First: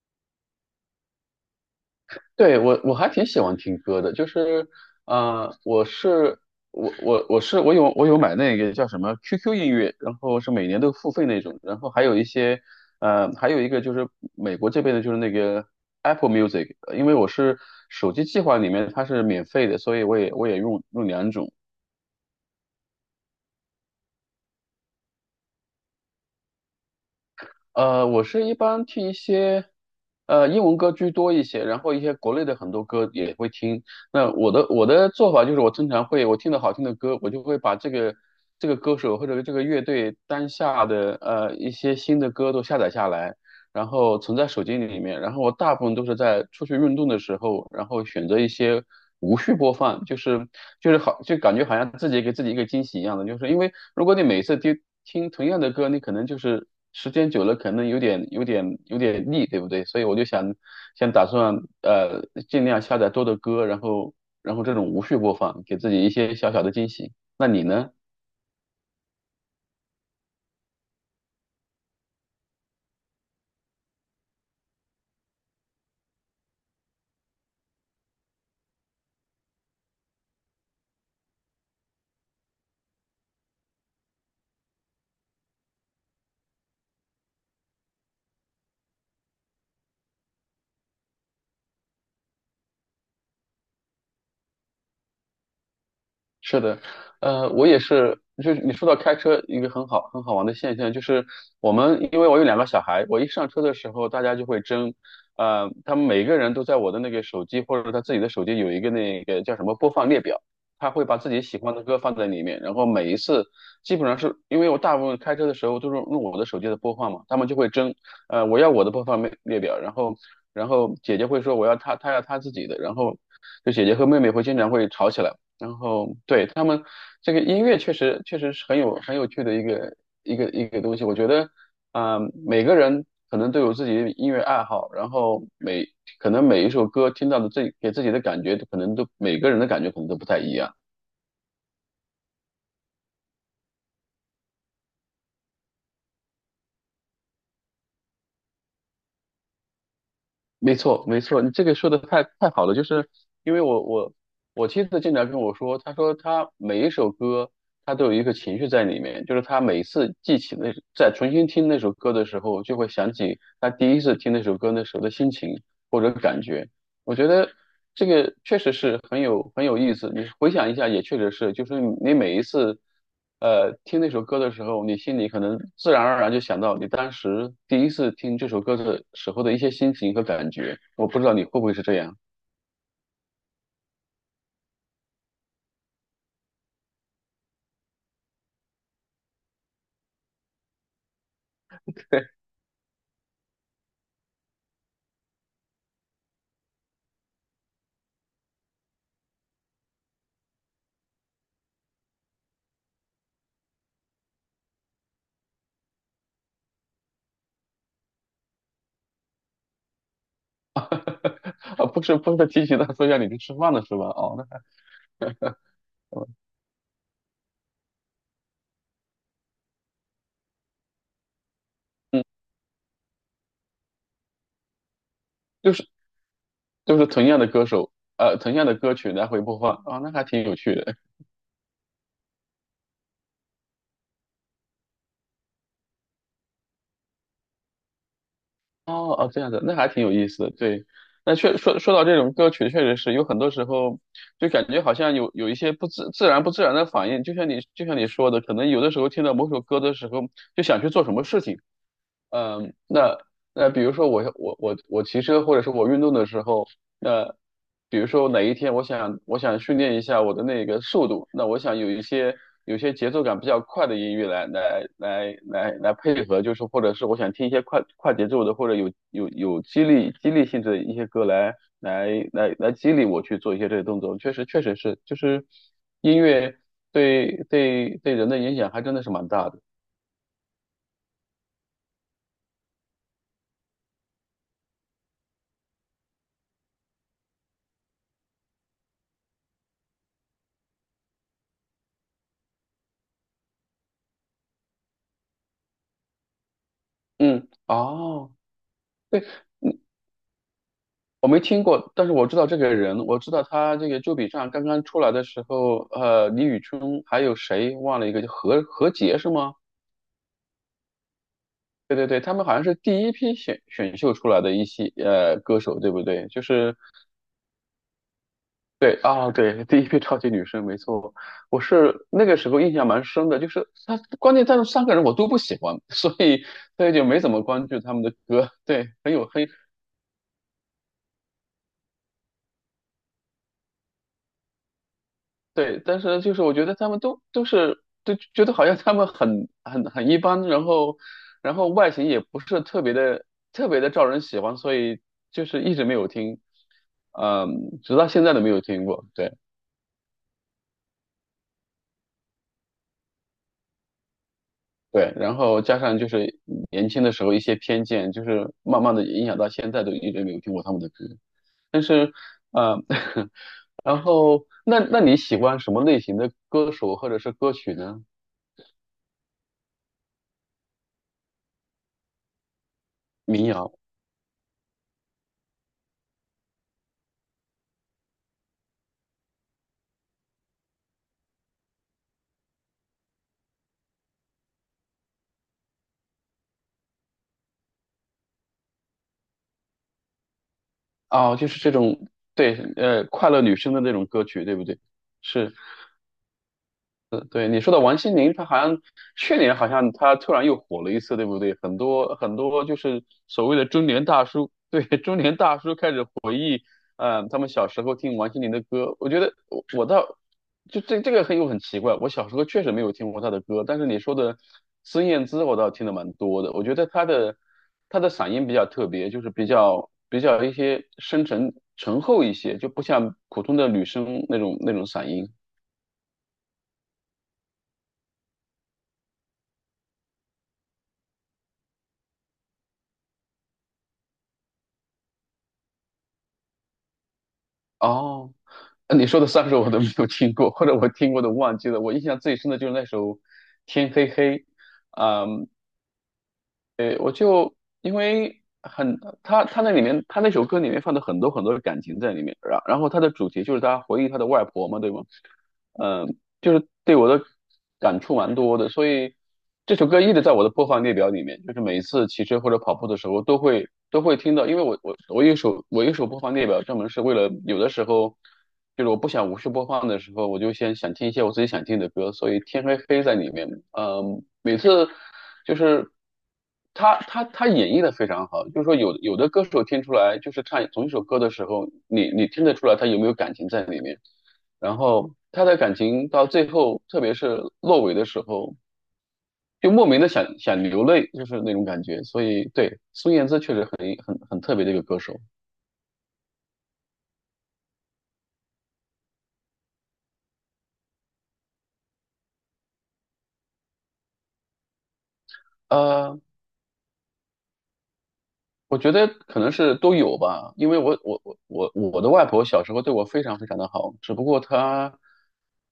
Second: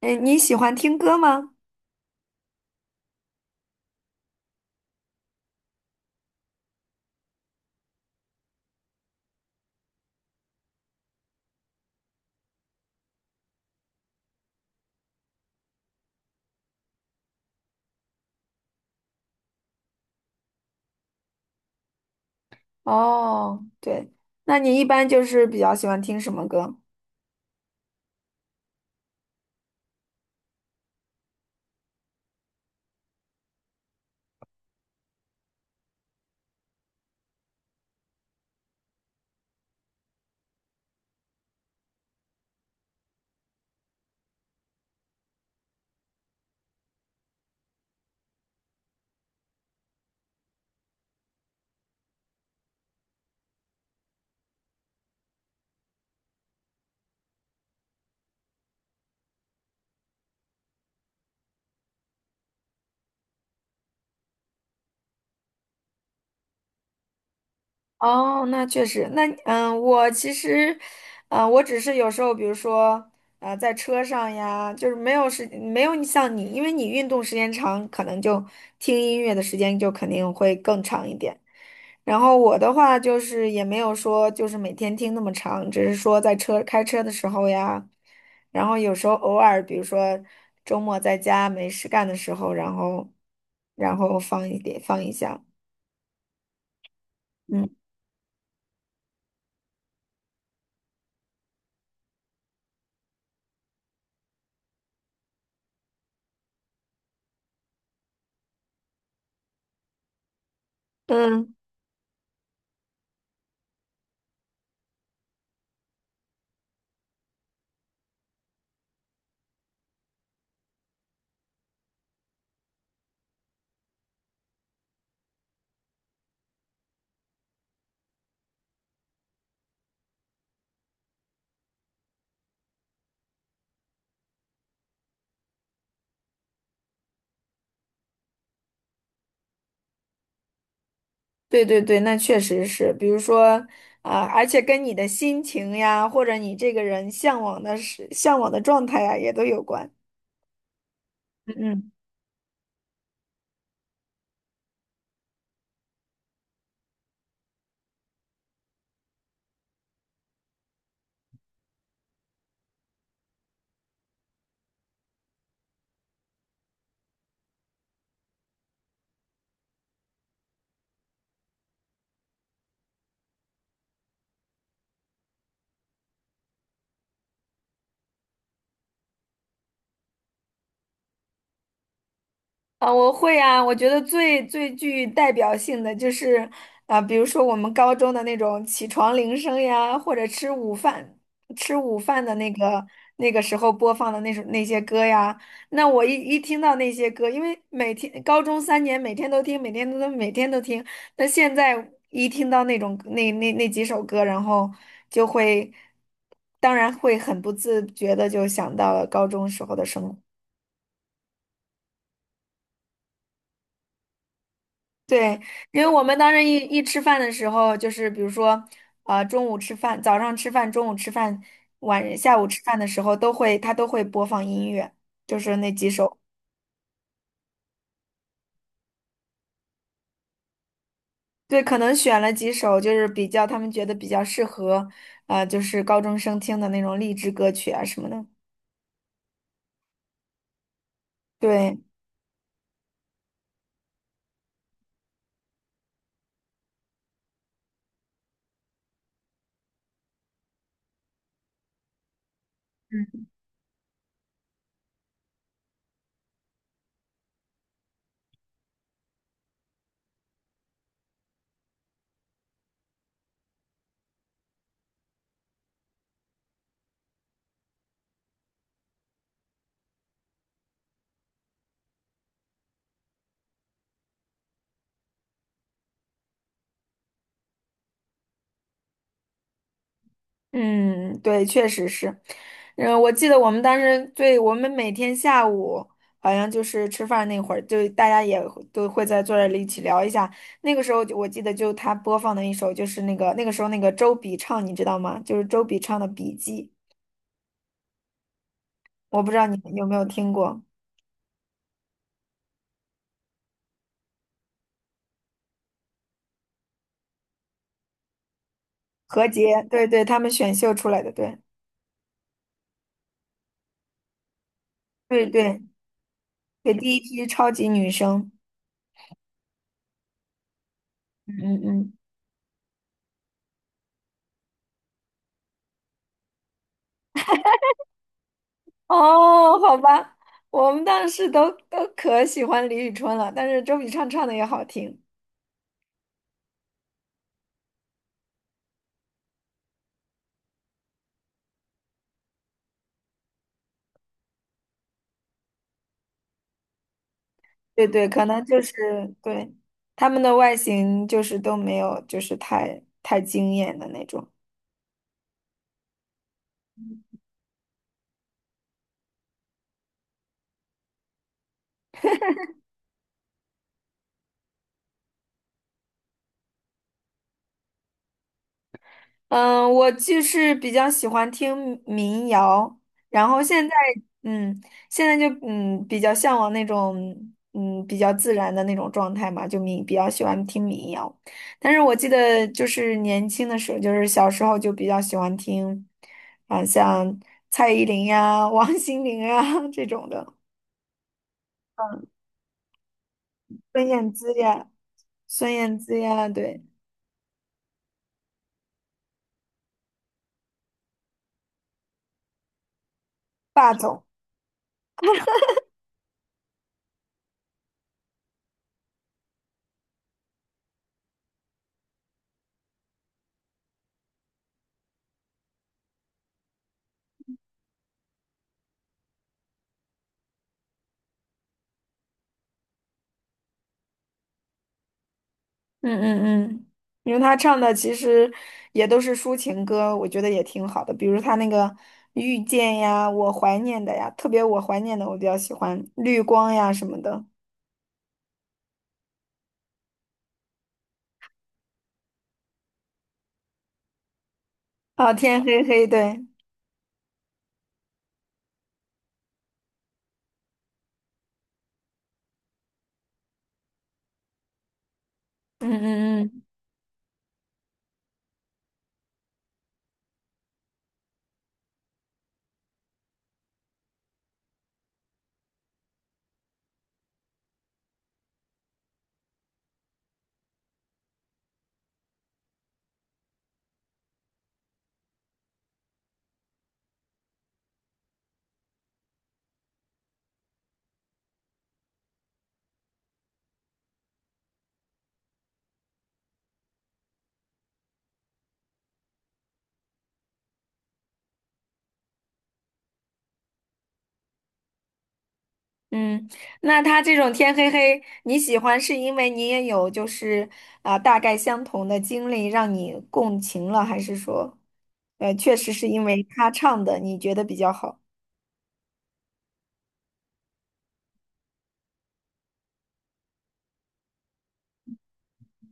哎，你喜欢听歌吗？对，我还挺喜欢听歌的，就是，呃，我是我有买那个叫什么 QQ 音乐，然后是每年都付费那种，然后还有一些，还有一个就是美国这边的就是那个 Apple Music，因为我是手机计划里面它是免费的，所以我也用两种，哦，对，那你一般就是比较喜欢听什么歌？我是一般听一些，英文歌居多一些，然后一些国内的很多歌也会听。那我的做法就是，我经常会我听到好听的歌，我就会把这个歌手或者这个乐队当下的一些新的歌都下载下来，然后存在手机里面，然后我大部分都是在出去运动的时候，然后选择一些无序播放，就是好，就感觉好像自己给自己一个惊喜一样的，就是因为如果你每次听同样的歌，你可能就是时间久了，可能有点腻，对不对？所以我就想打算呃尽量下载多的歌，然后这种无序播放，给自己一些小小的惊喜。哦，那确实。那嗯，我其实，嗯，我只是有时候，比如说，在车上呀，就是没有你像你，因为你运动时间长，可能就听音乐的时间就肯定会更长一点。然后我的话就是也没有说就是每天听那么长，只是说在车开车的时候呀，然后有时候偶尔，比如说周末在家没事干的时候，然后放一点放一下。是的，我嗯。也是，就是你说到开车一个很好玩的现象，就是我们因为我有两个小孩，我一上车的时候，大家就会争，他们每个人都在我的那个手机或者他自己的手机有一个那个叫什么播放列表，他会把自己嗯，喜欢的歌放在里面，然后每一次基本上是因为我大部分开车的时候都是用我的手机的播放嘛，他们就会争，我要我的播放列表，然后姐姐会说我要她要她自己的，然后就姐姐和妹妹经常会吵起来。然后对他们这个音乐确实是很有趣的一个一个东西。我觉得，啊、每个人可能都有自己的音乐爱好，然后可能每一首歌听到的自己给自己的感觉，可能都每个人的感觉可能都不太一样。对对对，那确实是。比如说啊，而且跟你的心情呀，或者你这个人向往的状态呀，也都有关。没错，没错，你这个嗯。说的太好了，就是因为我妻子经常跟我说，她说她每一首歌，她都有一个情绪在里面，就是她每次记起那，在重新听那首歌的时候，就会想起她第一次听那首歌那时候的心情或者感觉。我觉得这个确实是很有意思。你回想一下，也确实是，就是你每一次，听那首歌的时候，你心里可能自然而然就想到你当时第一次听这首歌的时候的一些心情和感觉。我不知道你会不会是这样。啊，我会啊，我觉得最最具代表性的就是啊，比如说我们高中的那种起床铃声呀，或者吃午饭的 那个那个时候播放的那首那些歌呀。那我一听到那些歌，因为每天高中三年每天都听，每天都听。那现在一听到那种那几首歌，然后就会，当然会很不自觉的就想到了高中时候的生活。啊，不是不是提醒他说一下你去吃饭了是吧？哦，那还对，因为我们当时一吃饭的时候，就是比如说，呃，中午吃饭、晚下午吃饭的时候，都会他都会播放音乐，就是那就几是首。就是同样的歌手，同样的歌曲来回播放，啊、那还挺有趣的。对，可能选了几首，就是比较他们觉得比较适合，就是高中生听的那种励志歌曲啊什么的。哦哦，这样子，那还挺有意思的。对，对，说到这种歌曲，确实是有很多时候就感觉好像有一些不自然的反应，就像你说的，可能有的时候听到某首歌的时候，就想去做什么事情。嗯，那比如说我骑车或者是我运动的时候，那比如说哪一天我想训练一下我的那个速度，那我想有些节奏感比较快的音乐来配合，就是或者是我想听一些快节奏的或者有激励性质的一些歌来激励我去做一些这些动作，确实是就是音乐对人的影响还真的是蛮大的，嗯，对，确实是。嗯，我记得我们当时对我们每天下午好像就是吃饭那会儿，就大家也会都会在坐这里一起聊一下。那个时候就我记得就他播放的一首就是那个那个时候那个周笔畅，你知道吗？就是周笔畅的《笔记》，嗯，哦。我不知道你们有没有听过。我没听过，但是我知道这个人，我知道他这个周笔畅刚刚出来的时候，李宇春还有谁忘了一个，叫何洁何是吗？洁，对对，他们选秀出来的。对对对对，他们好像是第一批选秀出来的一些对对歌手，对不对？就对，是第一批超级女生。对啊、对，第一批超级女声，没错。嗯我嗯嗯。是那个时候印象蛮深的，就是他，关键他们三个人我都不喜欢，所以就没怎么关注他们的歌，对，很有很哦，好吧，我们当时都都可喜欢李宇春了，但是周笔畅唱的也好听。对，但是就是我觉得他们都觉得好像他们很一般，然后外形也不是特别的招人喜欢，所以就是一直没有听，对直到对，现可在都能没就有是听过。对对，他们的外形就是都没有，就是太太惊艳的那种。对，然后加上就是年轻的时候一些偏见，就是慢慢的影响到现在都一直没有听过他们的歌。但是，呃，然后那你喜欢什么类型的歌手或者是歌曲呢？嗯，我就是比较喜欢听民谣，然后民现谣。在嗯，现在就嗯比较向往那种嗯比较自然的那种状态嘛，就民比较喜欢听民谣。但是我记得就是年轻的时候，就是小时候就比较喜欢听，啊像蔡依林呀、王心凌啊这种的，哦，就是这种，对，快乐女生的孙那种燕歌姿曲，对不呀。对？孙是，燕姿呀，对，对，你说的王心凌，她好像去年好像她突然又火了一次，对不对？很多很多就是所谓的霸中总，年大叔，对，中年大叔开始他们小时候听王心凌的歌，我觉得我倒就这个很奇怪，我小时候确实没有听过她的歌，但是你说的孙燕姿，我倒听的蛮多的。我觉得她的嗓音比较特别，就是比较一些深沉醇厚一些，就不像普通的女生那种嗓音。嗯嗯嗯，因为他唱的其实也都是抒情歌，我觉得也挺好的，比如他那个《遇见》呀，《我怀念的》呀，特别《我怀念的》我比较喜欢，《绿光》呀什么的。哦，你说的三首我都没有听过，或者我听过的忘记了。我印象最深的就是那首《天黑黑》，哦，天啊、黑黑，对。对，我就因为很他那里面他那首歌里面放的很多很多的感情在里面，然后他的主题就是他回忆他的外婆嘛，对吗？嗯嗯，嗯嗯就是对我的感触蛮多的，所以这首歌一直在我的播放列表里面，就是每一次骑车或者跑步的时候都会听到，因为我有一首播放列表，专门是为了有的时候就是我不想无视播放的时候，我就先想听一些我自己想听的歌，所以天黑黑在里面，每次就是他演绎的非常好，就是说有的歌手听出来，就是唱同一首歌的时候，你听得出来他有没有感情在里面。然后他的感情到最后，特别是落尾的时候，就莫名的想流泪，就是那种感觉。所以，对，孙燕姿确实很特别的一个歌手。嗯，那他这种天黑黑，你喜欢是因为你也有就是啊、大概相同的经历让你共情了，还是说，确实是因呃，为他唱的你觉得比较好？我觉得可能是都有吧，因为我的外婆小时候对我非常非常的好，只不过她，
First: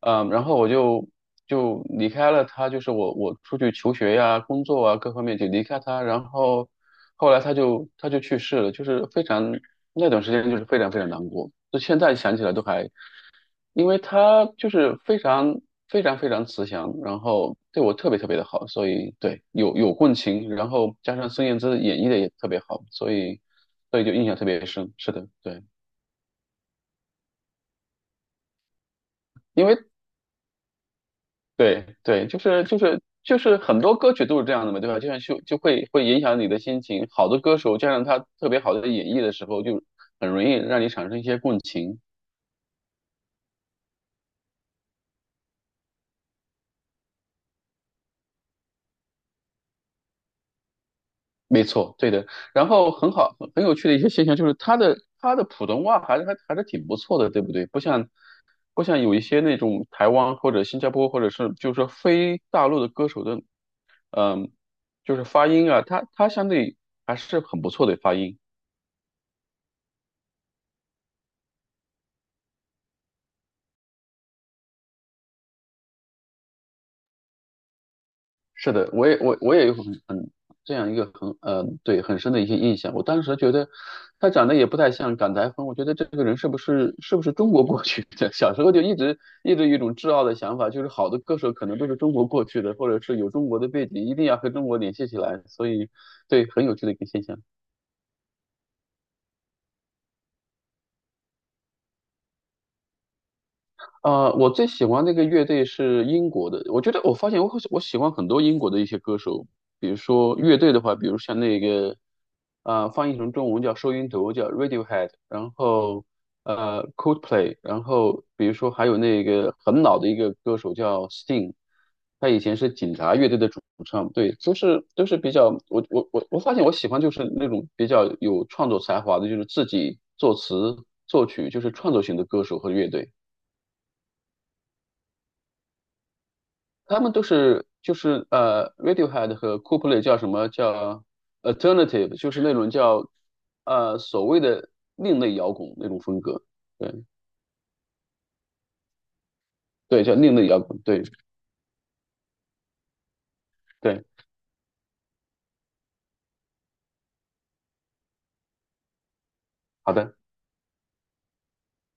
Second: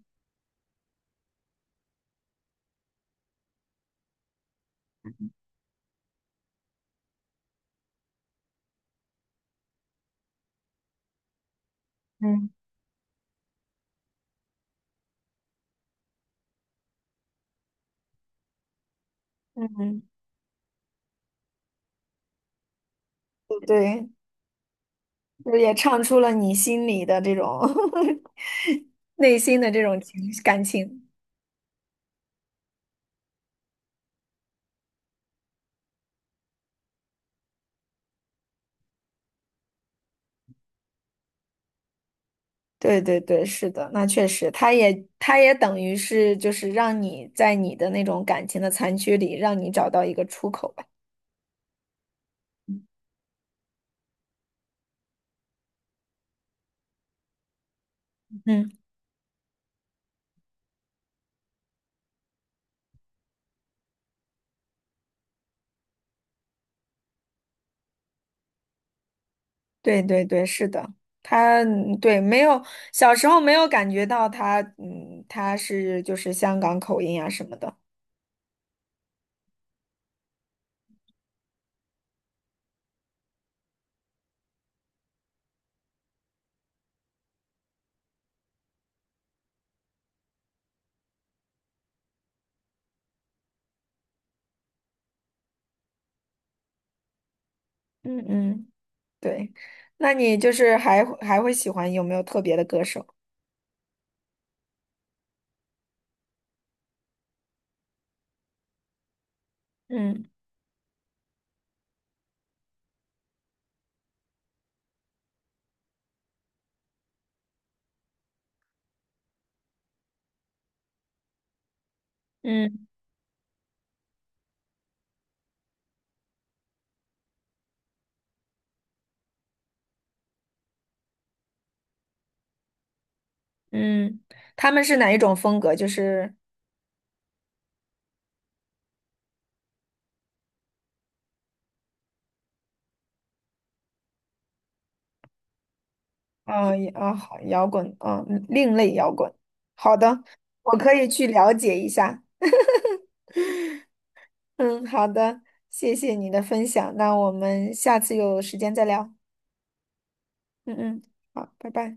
然后我就离开了她，就是我出去求学呀、工作啊各方面就离开她，然后后来她就去世了，就是非常那段时间就是非常非常难过，就现在想起来嗯都还因为他就是非常慈祥，然后对我特别特别的好，所以对嗯。有嗯。共情，然后加上孙燕姿演绎的也特别好，所以对，就印象特别深。是的，就对，也唱出了你心里的这种 内心因的为这种感情。对对，就是很多歌曲都是这样的嘛，对吧？就像就就会影响你的心情，好的歌手加上他特别好的演绎的时候，就很容易让你产生一些共情。对对对，是的。那确实，他也等于是就是让你在你的那种感情的残缺里，让你找到一个出口吧。没错，对的。然后很好，很有趣的一些现象就是他的普通话还是挺不错的，对不对？不像嗯，不像有一些那种台湾或者新加坡或者是就是说非大陆的歌手的，嗯，就是发音啊，他相对还是很不错的发音。对对对，是的。他嗯对没有小时候没有感觉到他是就是香港口音啊什么的。是的，我也有很这样一个很对很深的一些印象。我当时觉得他长得也不太像港台风，我觉得这个人是不是中国过去的？小时候就一直有一种自傲的想法，就是好的歌手可能都是中国过去的，或者是有中国的背景，一定要和中国联系起来。所以对，很有趣的一个现象。嗯嗯，对，那你就是还会喜欢有没有特别的歌手？我最喜欢那个乐队是英国的。我觉得我发现我喜欢很多英国的一些歌手，比如嗯说乐队的话，比如像那个，翻译成中文叫收音头，叫 Radiohead，然后Coldplay，然后比如说还有那个很老的一个歌手叫 Sting，他以前是嗯。警察乐队的主唱，对，都是比较我发现我喜欢就是那种比较有创作才华的，就是自己作词作曲，就是创作型的歌手和乐队。嗯，他们是哪一种风格？就是，他们都是就是Radiohead 和 Coldplay 叫什么叫 alternative，就是那种叫所谓的另类摇滚那种风格。嗯，也对啊，好，摇滚，嗯，另类摇滚。好对，叫的，另类摇我滚。可对以去了解一下。对，嗯，好的，谢谢你的分享。那我们下次有时间再聊。好的。嗯嗯，好，拜拜。